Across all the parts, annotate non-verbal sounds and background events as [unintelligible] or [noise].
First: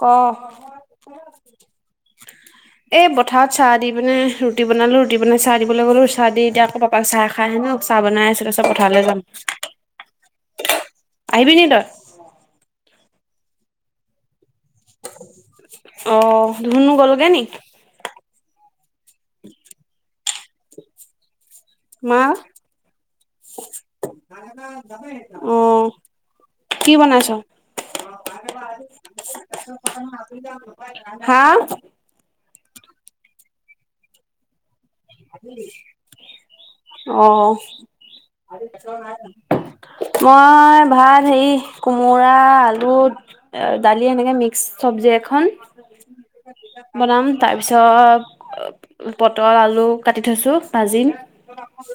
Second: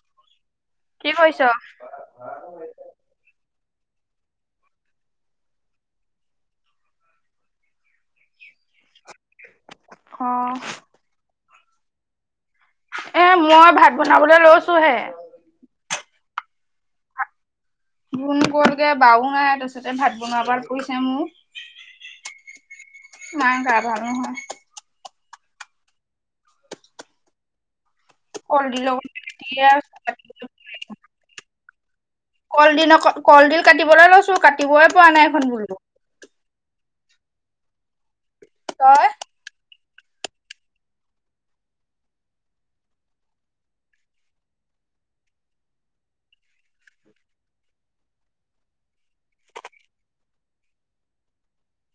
ক, কি কৰিছ? এই পথাৰত চাহ দি পিনে ৰুটি বনালো ৰুটি বনাই চাহ দিবলৈ গ'লো চাহ দি এতিয়া আকৌ, চাহ খাই হে নো চাহ বনাই আছিল তাৰ চত পথাৰলৈ যাম। অ, আহিবি নি তই। এ মই ভাত বনাবলে লৈছো হে। অ ধুনু গ'লগে নি। ধুনু গ'লগে বাও নাই তাৰপিছতে ভাত বনোৱা পাল পৰিছে মোৰ। মা, মাৰ গা ভাল নহয়, অ কি বনাইছ। কলডিল অকণ হা, কলডিল অক কলডিল কাটিবলৈ লৈছো কাটিবই, পৰা নাই এখন বোলো, অ'। তই? মই ভাত হেৰি কোমোৰা আলু দালি এনেকে মিক্স চব্জি এখন বনাম তাৰ পিছত পটল আলু ল কাটি থৈছোঁ ভাজিম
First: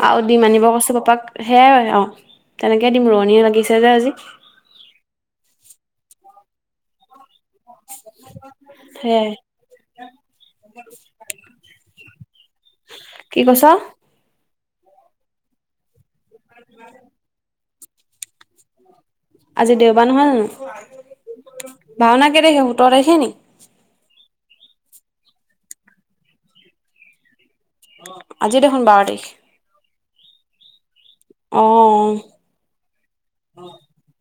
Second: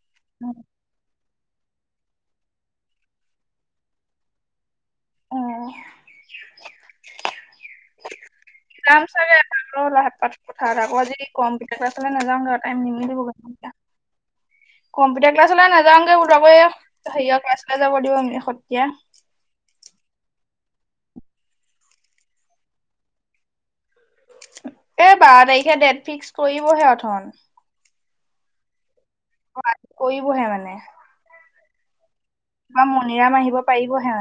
আৰু দিম আনিব কৈছো পাপাক সেয়াই হয় অ', তেনেকে দিম ৰোৱনীয়ে লাগিছে যে আজি। অ'। [unintelligible] যাম হে চাগে এটা লাভ পাত কথা এটা আ আজি কম পিত চালে নাযাওঁ দে টাইম নিমিলিব গৈ। কি কৈছ। কম্পিউটাৰ ক্লাছলৈ নাযাও গে কোয় সেয়া ক্লাছলৈ যাব দিব আমি সতীয়া আজি দেওবাৰ নহয় জানোঁ ভাওনা কেই তাৰিখে সোতৰ তাৰিখে নেকি। এ বাৰ তাৰিখে ডেট ফিক্স কৰিব সিঁঠন। আজি দেখোন বাৰ তাৰিখ। অ', কৰিবহে মানে। অ'। আমাৰ মণিৰাম আহিব পাৰিবহোনে।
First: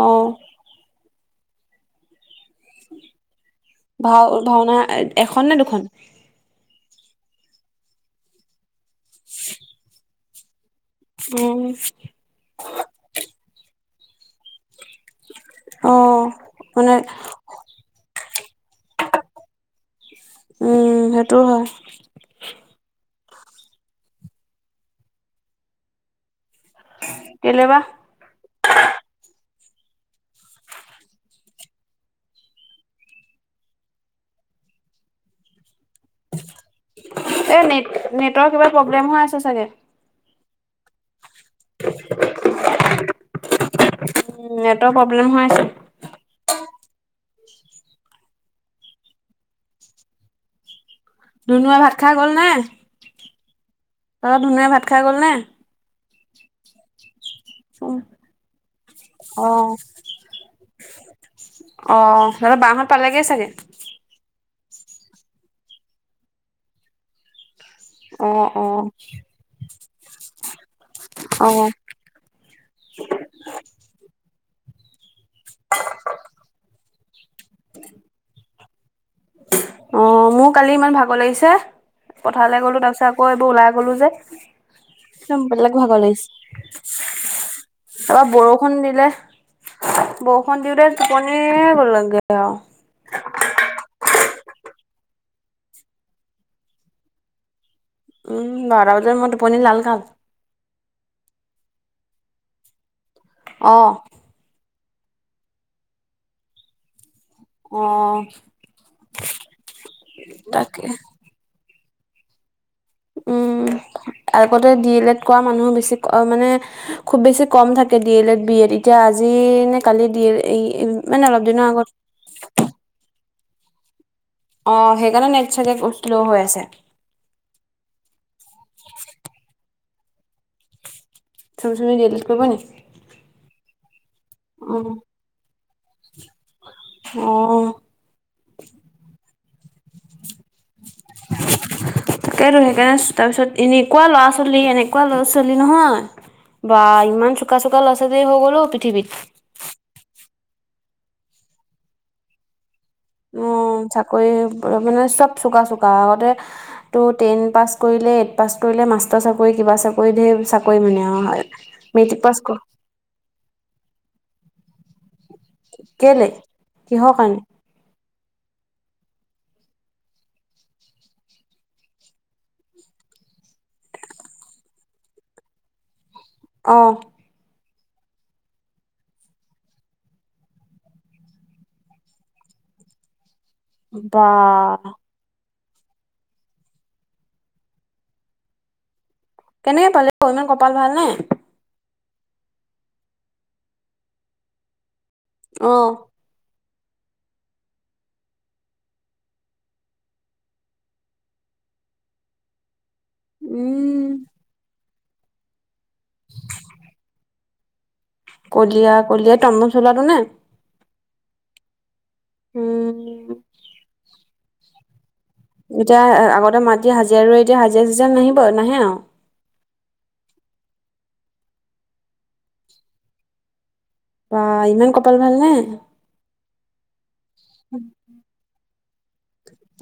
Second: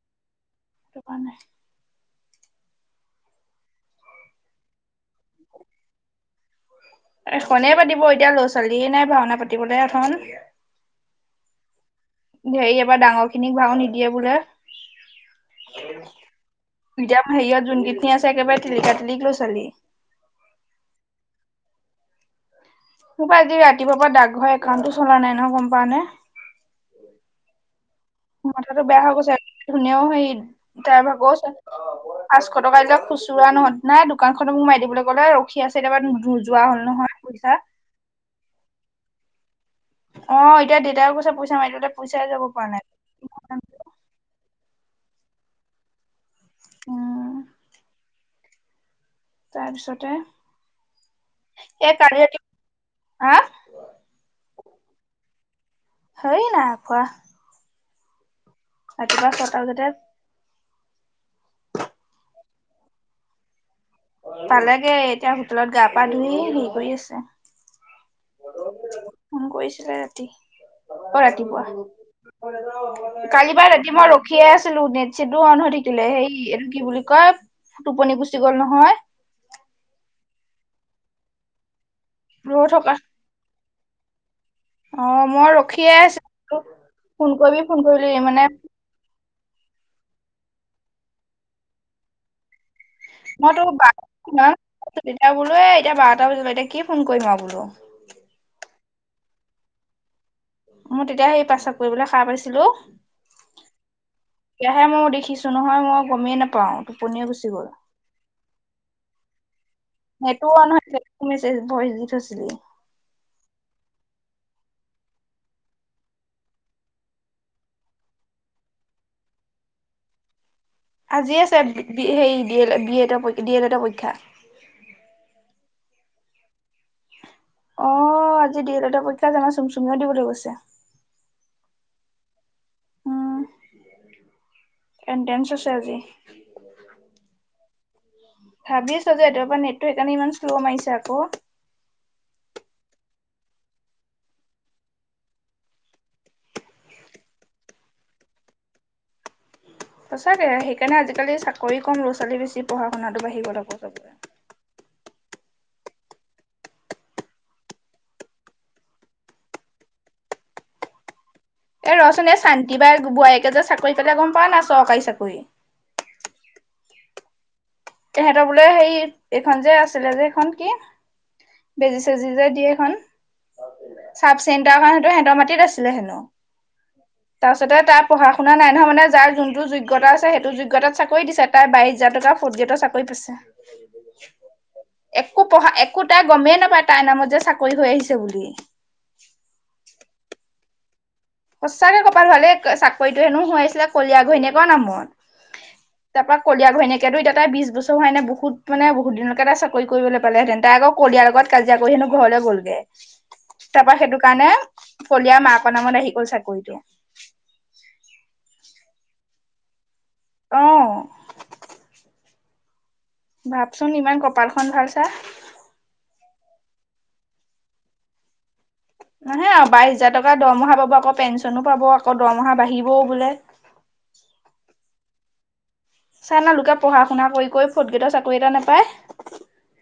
অ'। নাই। ভাও ভাওনা এখন নে দুখন? এখনেই পাতিব এতিয়া ল'ৰা ছোৱালীয়ে নাই ভাওনা পাতিবলৈ এখন অ'। হেৰি এবাৰ ডাঙৰ খিনিক ভাও নিদিয়ে বোলে। অ মানে হেৰিয় অ'ত যোনী খিনি আছে একেবাৰে টিলিক [unintelligible] উম সেইটোও হয়। মা আজি ৰাতিপুৱাৰ পৰা দাকঘৰ একাউন্টটো চলা নাই নহয় গ'ম পাৱ নে। কেলে বা। মাথাটো বেয়া হৈ গৈছে ধুনীয়াও সেই তাইৰ ভাগৰ আছে। পাঁচশ টকা এতিয়া খুচুৰা নহয় নাই দোকানখননত মোৰ মাই দিবলৈ ক'লে ৰখি আছো। কেতিয়াবা নোযোৱা হ'ল নহয় এই পৈচা। নেট নেটৰ কিবা প্ৰব্লেম হৈ আছে চাগে। অ', এতিয়া দেউতাই কৈছে পইচা মাৰি দিবলৈ পইচাই যাব পৰা নাই। উ নেটৰ প্ৰব্লেম হৈ আছে। [inaudible] তাৰপিছতে ধুনুৱা এই ভাত খাই কালি গ'ল ৰাতি নে হা তলপ ধুনুৱে ভাত খাই গ'লনে? হয় নাই খোৱা। ৰাতিপুৱা ছটা অ'। বজাতে অ', সিহঁতৰ বাহত পালেগে চাগে। পালেগে এতিয়া হোটেলত গা-পা ধুই হেৰি কৰি আছে। অ', অ'। ফোন কৰিছিলে ৰাতি অ', ৰাতিপুৱা। অ কালিবাৰ ৰাতি মই ৰখিয়ে আছিলোঁ নেট এচিটো অ'ন হৈ থাকিলে হেই এইটো কি বুলি কয় টোপনি গুচি গ'ল নহয়। অ', মোৰ কালি ইমান ভাগৰ লাগিছে। পথাৰলৈ ৰৈ গ'লো থকা তাৰপিছত আকৌ এইবোৰ ওলাই গলো যে। অ মই [unintelligible] বেলেগ ৰখিয়ে ভাগৰ আছিলো লাগিছে। ফোন কৰিবি ফোন কৰিবি তাৰপৰা মানে বৰষুণ দিলে। বৰষুণ দিওটে টোপনিয়ে গ'লগে আও। মই তু বা হা বোলো এতিয়া বাৰটা বজিব এতিয়া কি ফোন কৰিম আৰু বোলো। উম বাৰতা বজাত মই টোপনি লাল কাল। মোৰ তেতিয়া সেই পেছাব কৰিবলৈ খা পাইছিলো। অৱ। এতিয়াহে মই দেখিছো নহয়, মই গমেই নাপাওঁ। টোপনিয় গুচি গ'ল। অ', সেইটো নহয় তাকে কি মেছেজ ভয়চ দি থৈইছিলি! উম, আগতে ডি এলত এড কৰা মানুহ বেছি মানে খুব বেছি কম থাকে D El Ed B Ed এতিয়া আজি নে কালি ডি এল মানে আজিয়ে অলপ আছে দিনৰ আগত সেই ডি এড বি এডৰৰ ডি এডডৰ পৰীক্ষা। অৱ সেইকাৰণে নেট চাগে বহুত চলৌ হৈ আছে। অ আজি দি এ লেটৰ পৰীক্ষা জানা চোন চুমিও দিবলৈ গৈছে। চুম চুমি ডি এ লেট কৰিব নেকি? অৱ। এণ্টেন্ঞ্চ আছে আজি। অৱ। ভাবিছো যে ৰাতিপুৱা পৰা নেটটো সেইকাৰণে ইমান শ্ল' মাৰিছে [unintelligible] আকৌ। তাকেই সেইকাৰণে তাৰপিছত এনেকুৱা ল'ৰা ছোৱালী এনেকুৱা ল'ৰা ছোৱালী নহয়। বা ইমান চুকা চুকা লৰা-ছোৱালী হৈ গ'ল অ পৃথিৱীত। সঁচাকে সেইকাৰণে আজিকালি চাকৰি কম ল'ৰা ছোৱালী বেছি। পঢ়া শুনাটো বাঢ়ি গ'ল উম আকৌ চবৰে চাকৰি মানে চব চোকা চোকা আগতে টো টেন পাছ কৰিলে এইট পাছ কৰিলে মাষ্টাৰ চাকৰি কিবা চাকৰিত ঢেই চাকৰি মানে আও। এ ৰহচোন এই শান্তি বাই বোৱাৰীয়েকে যে চাকৰি পাল গম পাৱ না চৰকাৰী চাকৰি। কেলে কিহৰ কাৰণে? তেহেঁতৰ বোলে হেই এইখন যে আছিলে যে এইখন কি? বেজি চেজি যে দিয়ে এইখন! চাপচেণ্টাৰ সেটো সিহঁতৰ মাটিত আছিলে হেনো। অৱ। তাৰপাছতে তাৰ পঢ়া-শুনা নাই নহয় মানে যাৰ যোনটো যোগ্যতা আছে, সেইটো যোগ্যতাত চাকৰি দিছে। তাই বাইছ হাজাৰ টকাৰ ফুৰ্টগেটৰ চাকৰি পাইছে। বা। একো পঢ়া একো তাই গমেই নাপায় তাইৰ নামত যে চাকৰি হৈ আহিছে বুলি। কেনেকে পালে অ' ইমান কপাল ভাল নে। সঁচাকে কপাল ভালে চাকৰিতটো হেনো হয় আছিলে কলিয়া ঘৈণীয়েকৰ নামত। অৱ। তাৰ পা কলিয়া ঘৈনীয়েকেতু তাই বিশছ বছৰ হোৱা এনে বহুত মানে বহুত দিনকে এটা চাকৰি কৰিব পালেঁতেন ত' আকৌ কলিয়াৰ লগত কাজিয়া কৰি হেনো ঘৰলে গ'লগে। উম। মই সেইটো কাৰণে কলিয়াৰ মাকৰ নামত আহি গল চাকৰিতটো। কলিয়া কলিয়াই টম টম চলাটো নে? অৱ। উম। ভাবচোন ইমান কপালখন ভাল চা। এতিয়া আগতে মাটি হাজিৰা ৰৈ এতিয়া হাজিৰা হাজিৰা নাহিব নাহে আৰু। নাহে আৰু বাইশ হাজ তকা দৰমহা পাব আকৌ পেঞ্চনো পাব আকৌ দৰমহা বাঢ়িবও বোলে। বা ইমান কপাল ভাল নে। চাল লা লোকে পঢ়া শুনা কৰি ফৰ্থ গ্ৰেডৰ চাকৰি এটা নাপায়।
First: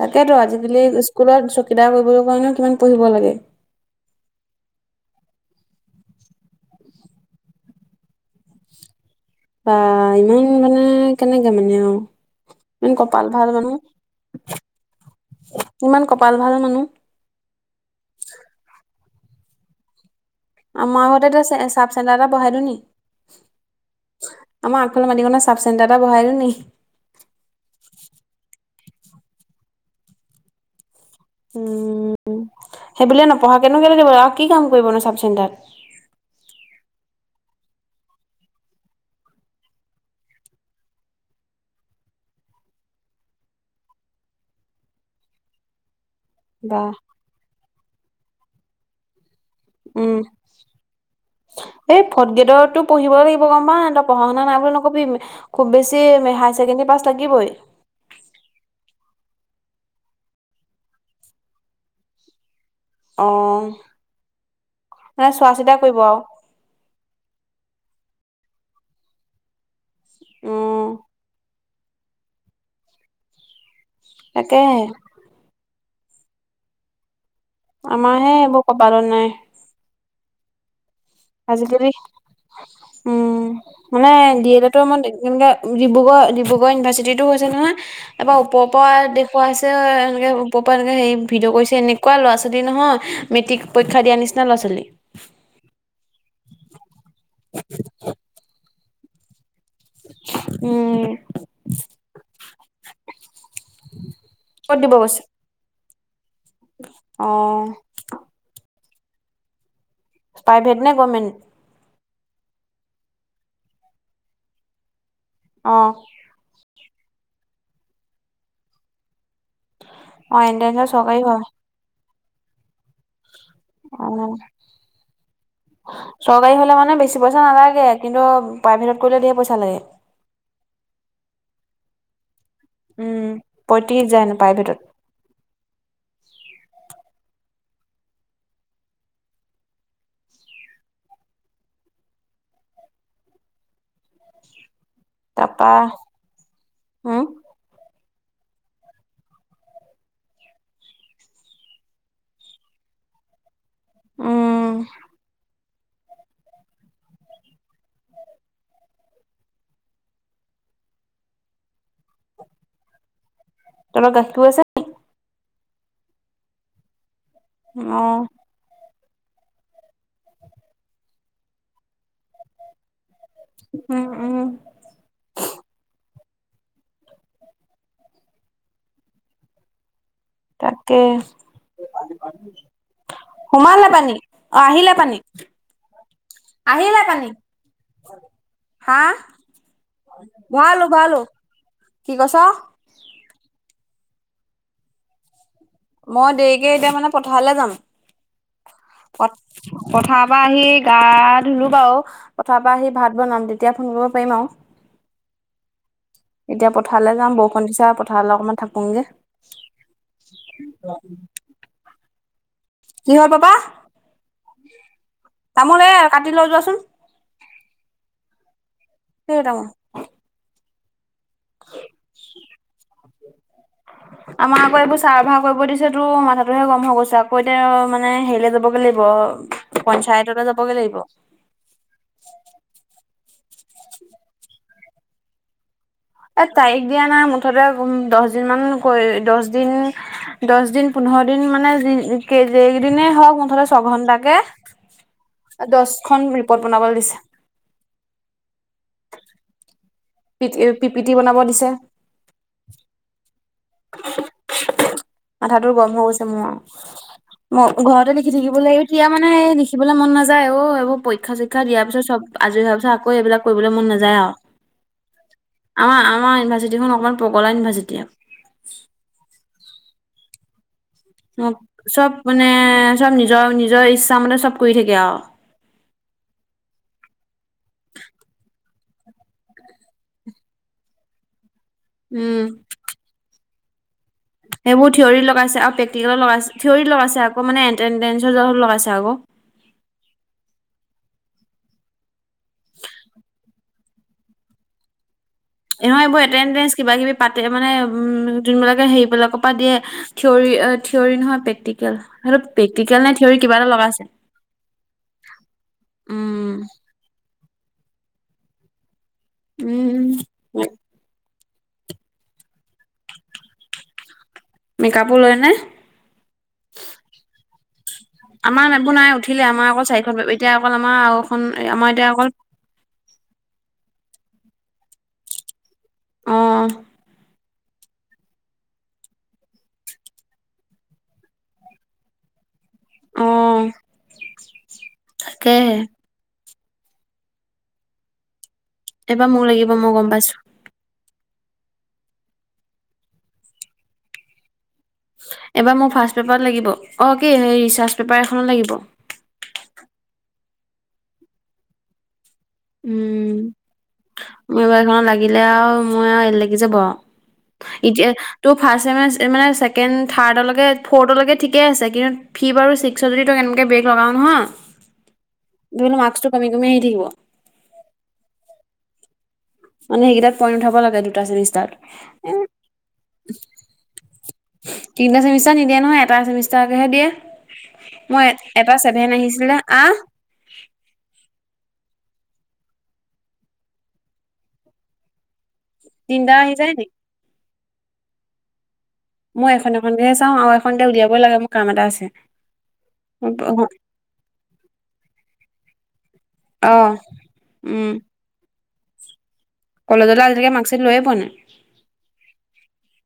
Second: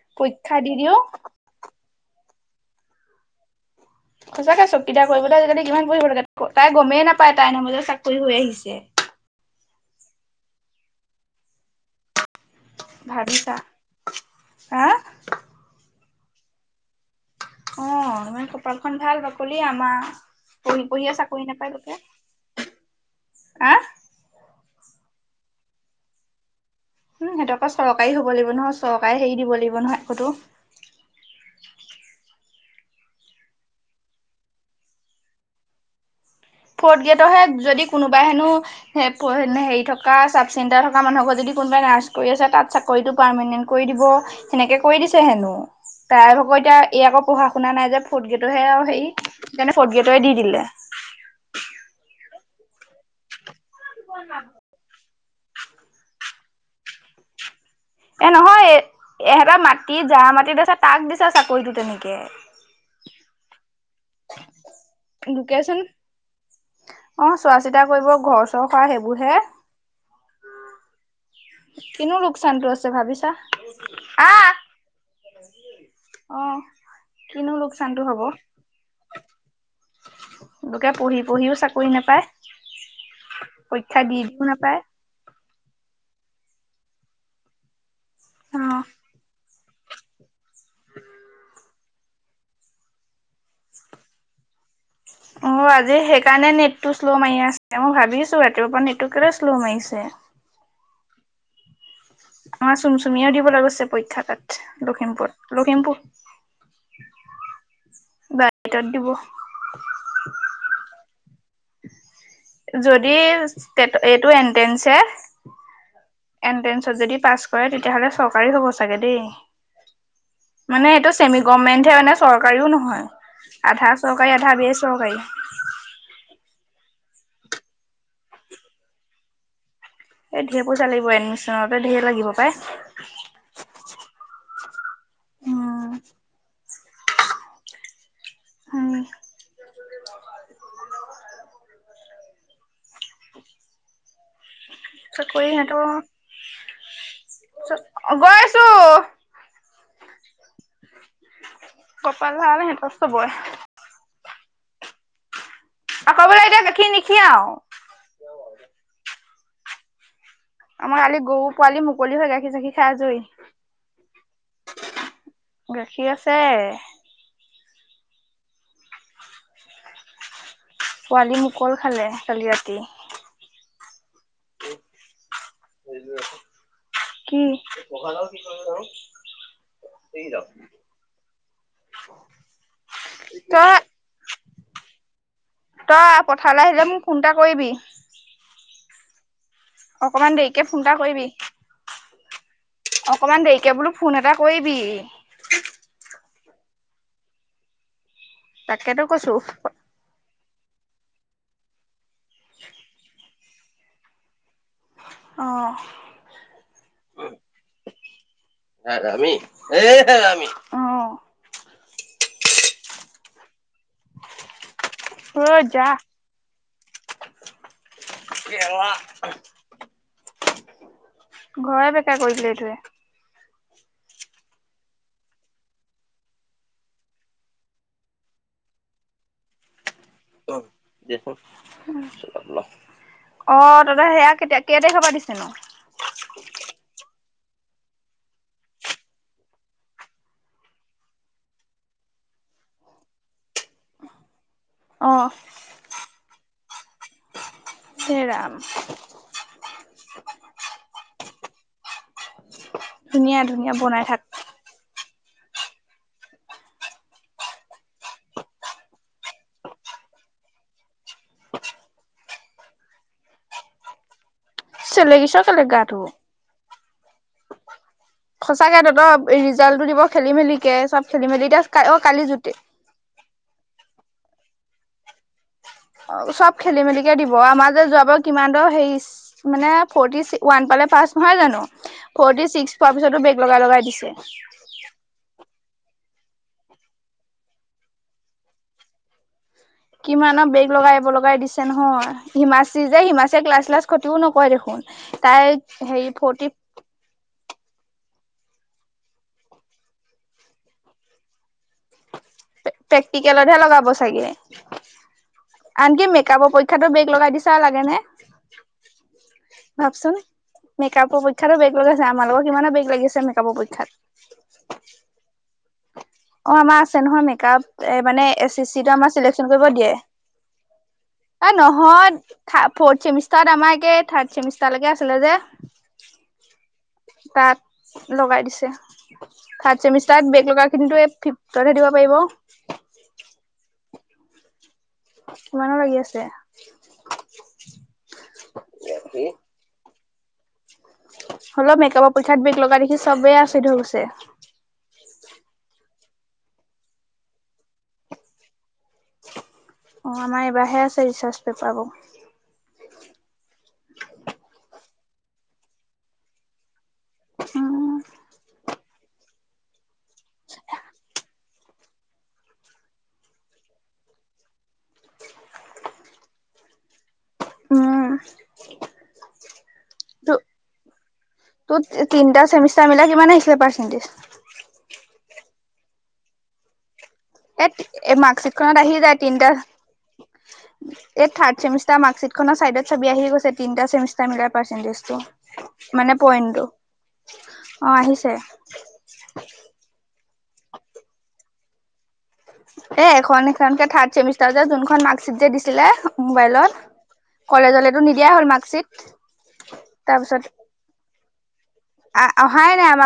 তাকেতো পৰীক্ষা দি আজিকালি দিও স্কুলত চকীদাৰ কৰিবৰ কাৰণেও কিমান পঢ়িব লাগে। সঁচাকে চকিদা কৰিবতো আজিকালি কিমান পঢ়িব লাগ তাই গমেই নাপায় তাইৰ নামাজতে চাকৰি হৈ আহিছে। বা ইমান মানে কেনেকে মানে অ'। ইমান কপাল ভাল ভাবিছা মানু হা ইমান কপাল ভাল মানহ। অ' ইমান কপালখন ভাল বাকলি আমা। মই আগতে এ চাব চেণ্টাৰ এটা বহাই দিওঁ নি। আহ আমাৰ আগফালে মাটিকনা চাব চেণ্টাৰ এটা বহাই দিও নি। উম, সিহটোক চৰকাৰে হ'ব লাগিব নহয় চৰকাৰে হেৰি দিব লাগিব নহয় একতো। উম, সেইবুলিয়ে নপঢ়া কেনেককে লাগিব আৰু কি কাম কৰিব নু চাব চেণ্টাৰত। ফ'ৰ্থ গ্ৰেডৰহে যদি কোনোবাই হেনো। হেৰি থকা চাব চেণ্টাৰ থকা মানুহৰ ঘৰ যদি কোনোবাই নাৰ্ছ কৰি আছে তাত। কৰিতটো পাৰমানেন্ট কৰি দিব সেনেকে কৰি দিছে হেনো। তাই ভকৌ এতিয়া বা এই আকৌ পঢ়া শুনা নাই যে ফৰ্থ গেটৰহে আৰু হেৰি ফৰ্থ গেটে দি দিলে। এ ফটগেটৰটো পঢ়িব লাগিব গম পাহঁতই পঢ়া শুনা নাই বুলি নকবি। খুব বেছি হায়াই ছেকেণ্ডেৰী পাছ লাগিবই। এ নহয় এ এহেটা মাটি জা মাটিত আছে তাক দিছে চাকৰিটো তেনেকে। অঁ। লোকেচোন। আৰু অ' চোৱা চিতা কৰিব ঘৰ চৰ খোৱা সেইবোৰ হে। উম। কিনো লোকচানতটো আছে ভাবিছা। আহ তাকে। অ', কিনো লোকচানটো হ'ব। আমাৰহে এইবোৰ কপালত নাই [unintelligible] লোকে পঢ়ি। পঢ়িও চাকৰি আজিকালি নাপায় উম', পৰীক্ষা মানে দি দিও ডিএ নাপায়। লেটৰ মই কেনেকে। ডিব্ৰুগড় ডিব্ৰুগড় ইউনিভাৰ্চিটিটো হৈছে নহয় এাৰৰা অ ওপৰৰ পৰা দেখুৱাইছে এনেকৈ। উপ পা হেনেকে ভিডিঅ' কৰিছে এনেুৱা ল'ৰা -ছোৱালী নহয় মেটিকৰীক্ষা দিয়া নিচিনা ল'ৰা- ছোৱালী। অ', আজি সেইকাৰণে নেটটো শ্ল' মাৰি আছে মই ভাবিছো ৰাতিপুৱাৰ পৰা নেট টো কেলে শ্ল' মাৰিছে। আছে। উম,। আমাৰ চুম চুমিয়ও দিবলৈ গৈছে পৰীক্ষা তাত ক'ত দিব গৈছে লখিমপুৰত লখিমপুৰ। অ। প্ৰাইভেটত দিব। প্ৰাইভেট নে গভমেণ্ট? যদি এইটো এনট্ৰেঞ্চে। অ। এনট্ৰেন্ঞ্চত যদি পাছ কৰে তেতিয়াহ'লে চৰকাৰী হ'ব চাগে অ দেই। এণ্ট্ৰেঞ্চৰ মানে এইটো চৰকাৰী হয় চেমিগমেন্ট হে মানে। চৰকাৰীও নহয় আধা অ চৰকাৰী আধা বেচৰকাৰী চৰকাৰী হলে মানে বেছি পইচা নালাগে কিন্তু প্ৰাইভেটত কৰিলে ধেৰ পইচা লাগে এই ধেৰ পইচা লাগিব এডমিশ্যনৰ বাবে ধেৰ লাগিব পাই উম পঁইত্ৰিশ হাজাৰ হেনো প্ৰাইভেটত উম [unintelligible] চাকৰি তাৰপা হেত উম গৈছো কপাল ভাল হেট চবৰে উম আকৌ বোলে এতিয়া গাখিৰ নিখীৱাও আমাৰ কালি গৰু পোৱালি মুকলি হয় গাখীৰ চাখীৰ খাই আজৰী তহঁতৰ গাখীৰো আছে গাখীৰ আছে অ পোৱালি মুকল খালে কালি ৰাতি উম উম কি তাকে তই সোমালে পানী অ আহিলে পানী তই পথাৰলৈ মোক আহিলে ফোন পানী এটা কৰিবি হা অকমান দেৰিকে ফোন ভৰালো এটা ভৰালো কৰিবি কি কছ অকমান দেৰিকে বোলো ফোন এটা কৰিবি মই দেৰিকে এতিয়া মানে পথাৰলে যাম তাকেতো কৈছো পথাৰপা আহি গা ধুলো বাৰু পথাৰপা আহি ভাত বনাম তেতিয়া ফোন কৰিব পাৰিম আৰু অঁ এতিয়া পথাৰলে যাম বৰষুণ দিছে পথাৰলে অকনমান থাকুংগে অ অ কিহ পাবা অই যা এই কাটি লৈ যোৱাচোন কোলা দেই তামোল ঘৰে বেকা কৰি দিলে এইটোৱে আমাৰ আকৌ এইবোৰ চাৰভাৰ কৰিব দিছেতো মাথাটোহে গৰম হৈ গৈছে আকৌ এতিয়া মানে হেৰিলৈ যাবগৈ লাগিব পঞ্চায়ততে যাবগে লাগিব অ তহঁতৰ সেয়া কেতিয়া কেই তাৰিখৰপা দিছে নো? এ তাৰিখ দিয়া নাই মুঠতে দহ দিন মান দহ দিন দচ দিন পোন্ধৰ দিন মানে যেই দিনেই হওক মুঠতে ছঘন্টাকে অ দচখন ৰিপদ বনাবলে দিছে এ ৰাম পি পিপিটি বনাব দিছে ধুনীয়া ধুনীয়া বনাই থাক মাথাটো গৰম হৈ গৈছে মোৰ ঘৰতে লিখি থাকিবলে এতিয়া মানে লিখিবলৈ মন নাযায় অ এইবোৰ পৰীক্ষা চৰীখা শিক্ষা দিয়াৰ পিছত চব আজৰি হোৱাৰ পিছত আকৌ এইবিলাক কৰিবলৈ মন নাযায় আৰু চেলেকিছ কেলে গাটো আমাৰ আমাৰ ইউনিভাৰ্চিটি খন অকমান পগলা ইউনিভাৰ্চিটি সঁচাকে তহত ৰিজাল্টটো দিব খেলি মেলিকে চব খেলি মেলি এতিয়া অ চব কালি মানে জুতি চব নিজৰ নিজৰ ইচ্ছা মতে চব কৰি থাকে আৰু অ চব খেলি মেলিকে দিব আমাৰ যে যোৱা বাৰ কিমান দৰ হেৰি মানে ফৰটি ৱান পালে পাছ নহয় জানো উম ফৰটি চিক্স পোৱাৰ পিছতো বেগ লগাই লগাই দিছে। সেইবোৰ থিয়ৰি লগাইছে আৰু প্ৰেকটিকেল লগাইছে থিয়ৰৰি লগাইছে আকৌ মানে এটেডেঞ্চৰ জহত লগাইছে আকৌ। কিমানৰ বেগ লগাই লগাই দিছে নহয় হিমাশ্ৰী যে হিমাশ্ৰী যে ক্লাছ চাল্স খতিও নকৰে দেখোন। তাইক নহয় এইবোৰ এটেডেঞ্চ কিবা কিবি পাতে মানে উম যোনবিলাকে হেৰিবলাকৰ পৰা দিয়ে। থিয়ৰী থিয়ৰী নহয় প্ৰেক্টিকেল। সেইটো প্ৰেক্টিকেল নে থিয়ৰী কিবা প্ৰেক্টিকেলতহে এটা লগাব লগাইছে চাগে। আনকি মেকআপৰ উম পৰীক্ষাতো বেগ লগাই দিছা লাগে নে ভাবচোন। উম মেকআপৰ পৰীক্ষাতো বেগ লগাইছে আমালোকৰ কিমান বেগ লাগছে মেকআপৰ পৰীক্ষাত। মেকাপো লয়নে? অ আমাৰ আছে নহয় মেকআপ। এ মানে এচ চি চিটো এইবোৰ নাই আমাৰ উঠিলে চিলেকচন কৰিব আমাৰ অকল দিয়ে। চাৰিখন এতিয়া অকল আমাৰ আৰু এখন এ আমাৰ এতিয়া নহয়। অকল থা ফ'ৰ্থ চেমিষ্টাৰত আমাৰাকে থাৰ চেমিষ্টাৰলেকে আছিলে অ যে, তাত। লগাই দিছে থাৰড চেমিষ্টাৰত বেগ লগা খিন ফিফতহে দিব পাৰিব। অঁ' কিমানৰ লাগি আছে? এইবাৰ মোৰ লাগিব মই গম পাইছো। হ'লও মেকআপৰ পৰীক্ষাত বেগ লগা দেখি চবে আচৰিত হয় গৈছে। এবাৰ মোৰ ফাৰ্ষ্ট পেপাৰত লাগিব। অ কি এই ৰিচাৰ্চ পেপাৰ এখনত লাগিব। অ আমাৰ এইবাৰহে আছে ৰিচাৰ্চ পেপাবোৰ। উম মোৰ এইবাৰ এখনত লাগিলে আৰু মই আৰু লাগি যাব আৰু। উম এতিয়া ত' ফাৰ্ষ্ট চেমে মানে ছেকেণ্ড থাৰ্ডলৈকে ফ'ৰ্থলৈকে ঠিকেই আছে কিন্তু ফিফ আৰু ছিক্স যদি তই এনেকে বেগ লগাও নহয়। ধৰিল মাৰ্কটো কমি কমি আহি থাকিব। উম। মানে সেইকেইটাত পইন্ট উঠাব লাগে দুটা চেমিষ্টাৰ। তোৰ তিনিটা চেমিষ্টাৰ মিলাই কিমান আহিছিলে পাৰ্চেন্টেজ। তিনিটা চেমিষ্টাৰ নিদিয়ে নহয় এটা চেমিষ্টাৰকেহে এ দিয়ে। এই মই মাৰ্কশ্বিট খনত এটা আহি চছেভেন যায় তিনিটা আহিছিলে আহ। এই থাৰ্ড চ্মিষ্টাৰ মাৰ্কশিটখনৰ চাইডত চাবি আহি গৈছে তিনিটা চেমষ্টাৰ ম পাৰ্চেন্টেজ টো। মানে তিনিটা আহি পইণ্টো যায় নি অঁ' আহিছে। মই এখন এখনকে চাওঁ আৰু এখনতে উলিয়াবই লাগে মোৰ কাম এটা আছে। এ ম- এখন এখনকে থাৰ্ড চেমিষ্টাৰ যে যোনখন মাৰ্কশ্বিট যে দিছিলে অ মোবাইলত। উম কলেজলেতো নিদিয়াই হ'ল মাৰ্কশ্বিট। কলেজত আজিলৈকে মাৰ্কশ্বিট লৈ পোৱা নাই। আ অহাই নাই আমাক।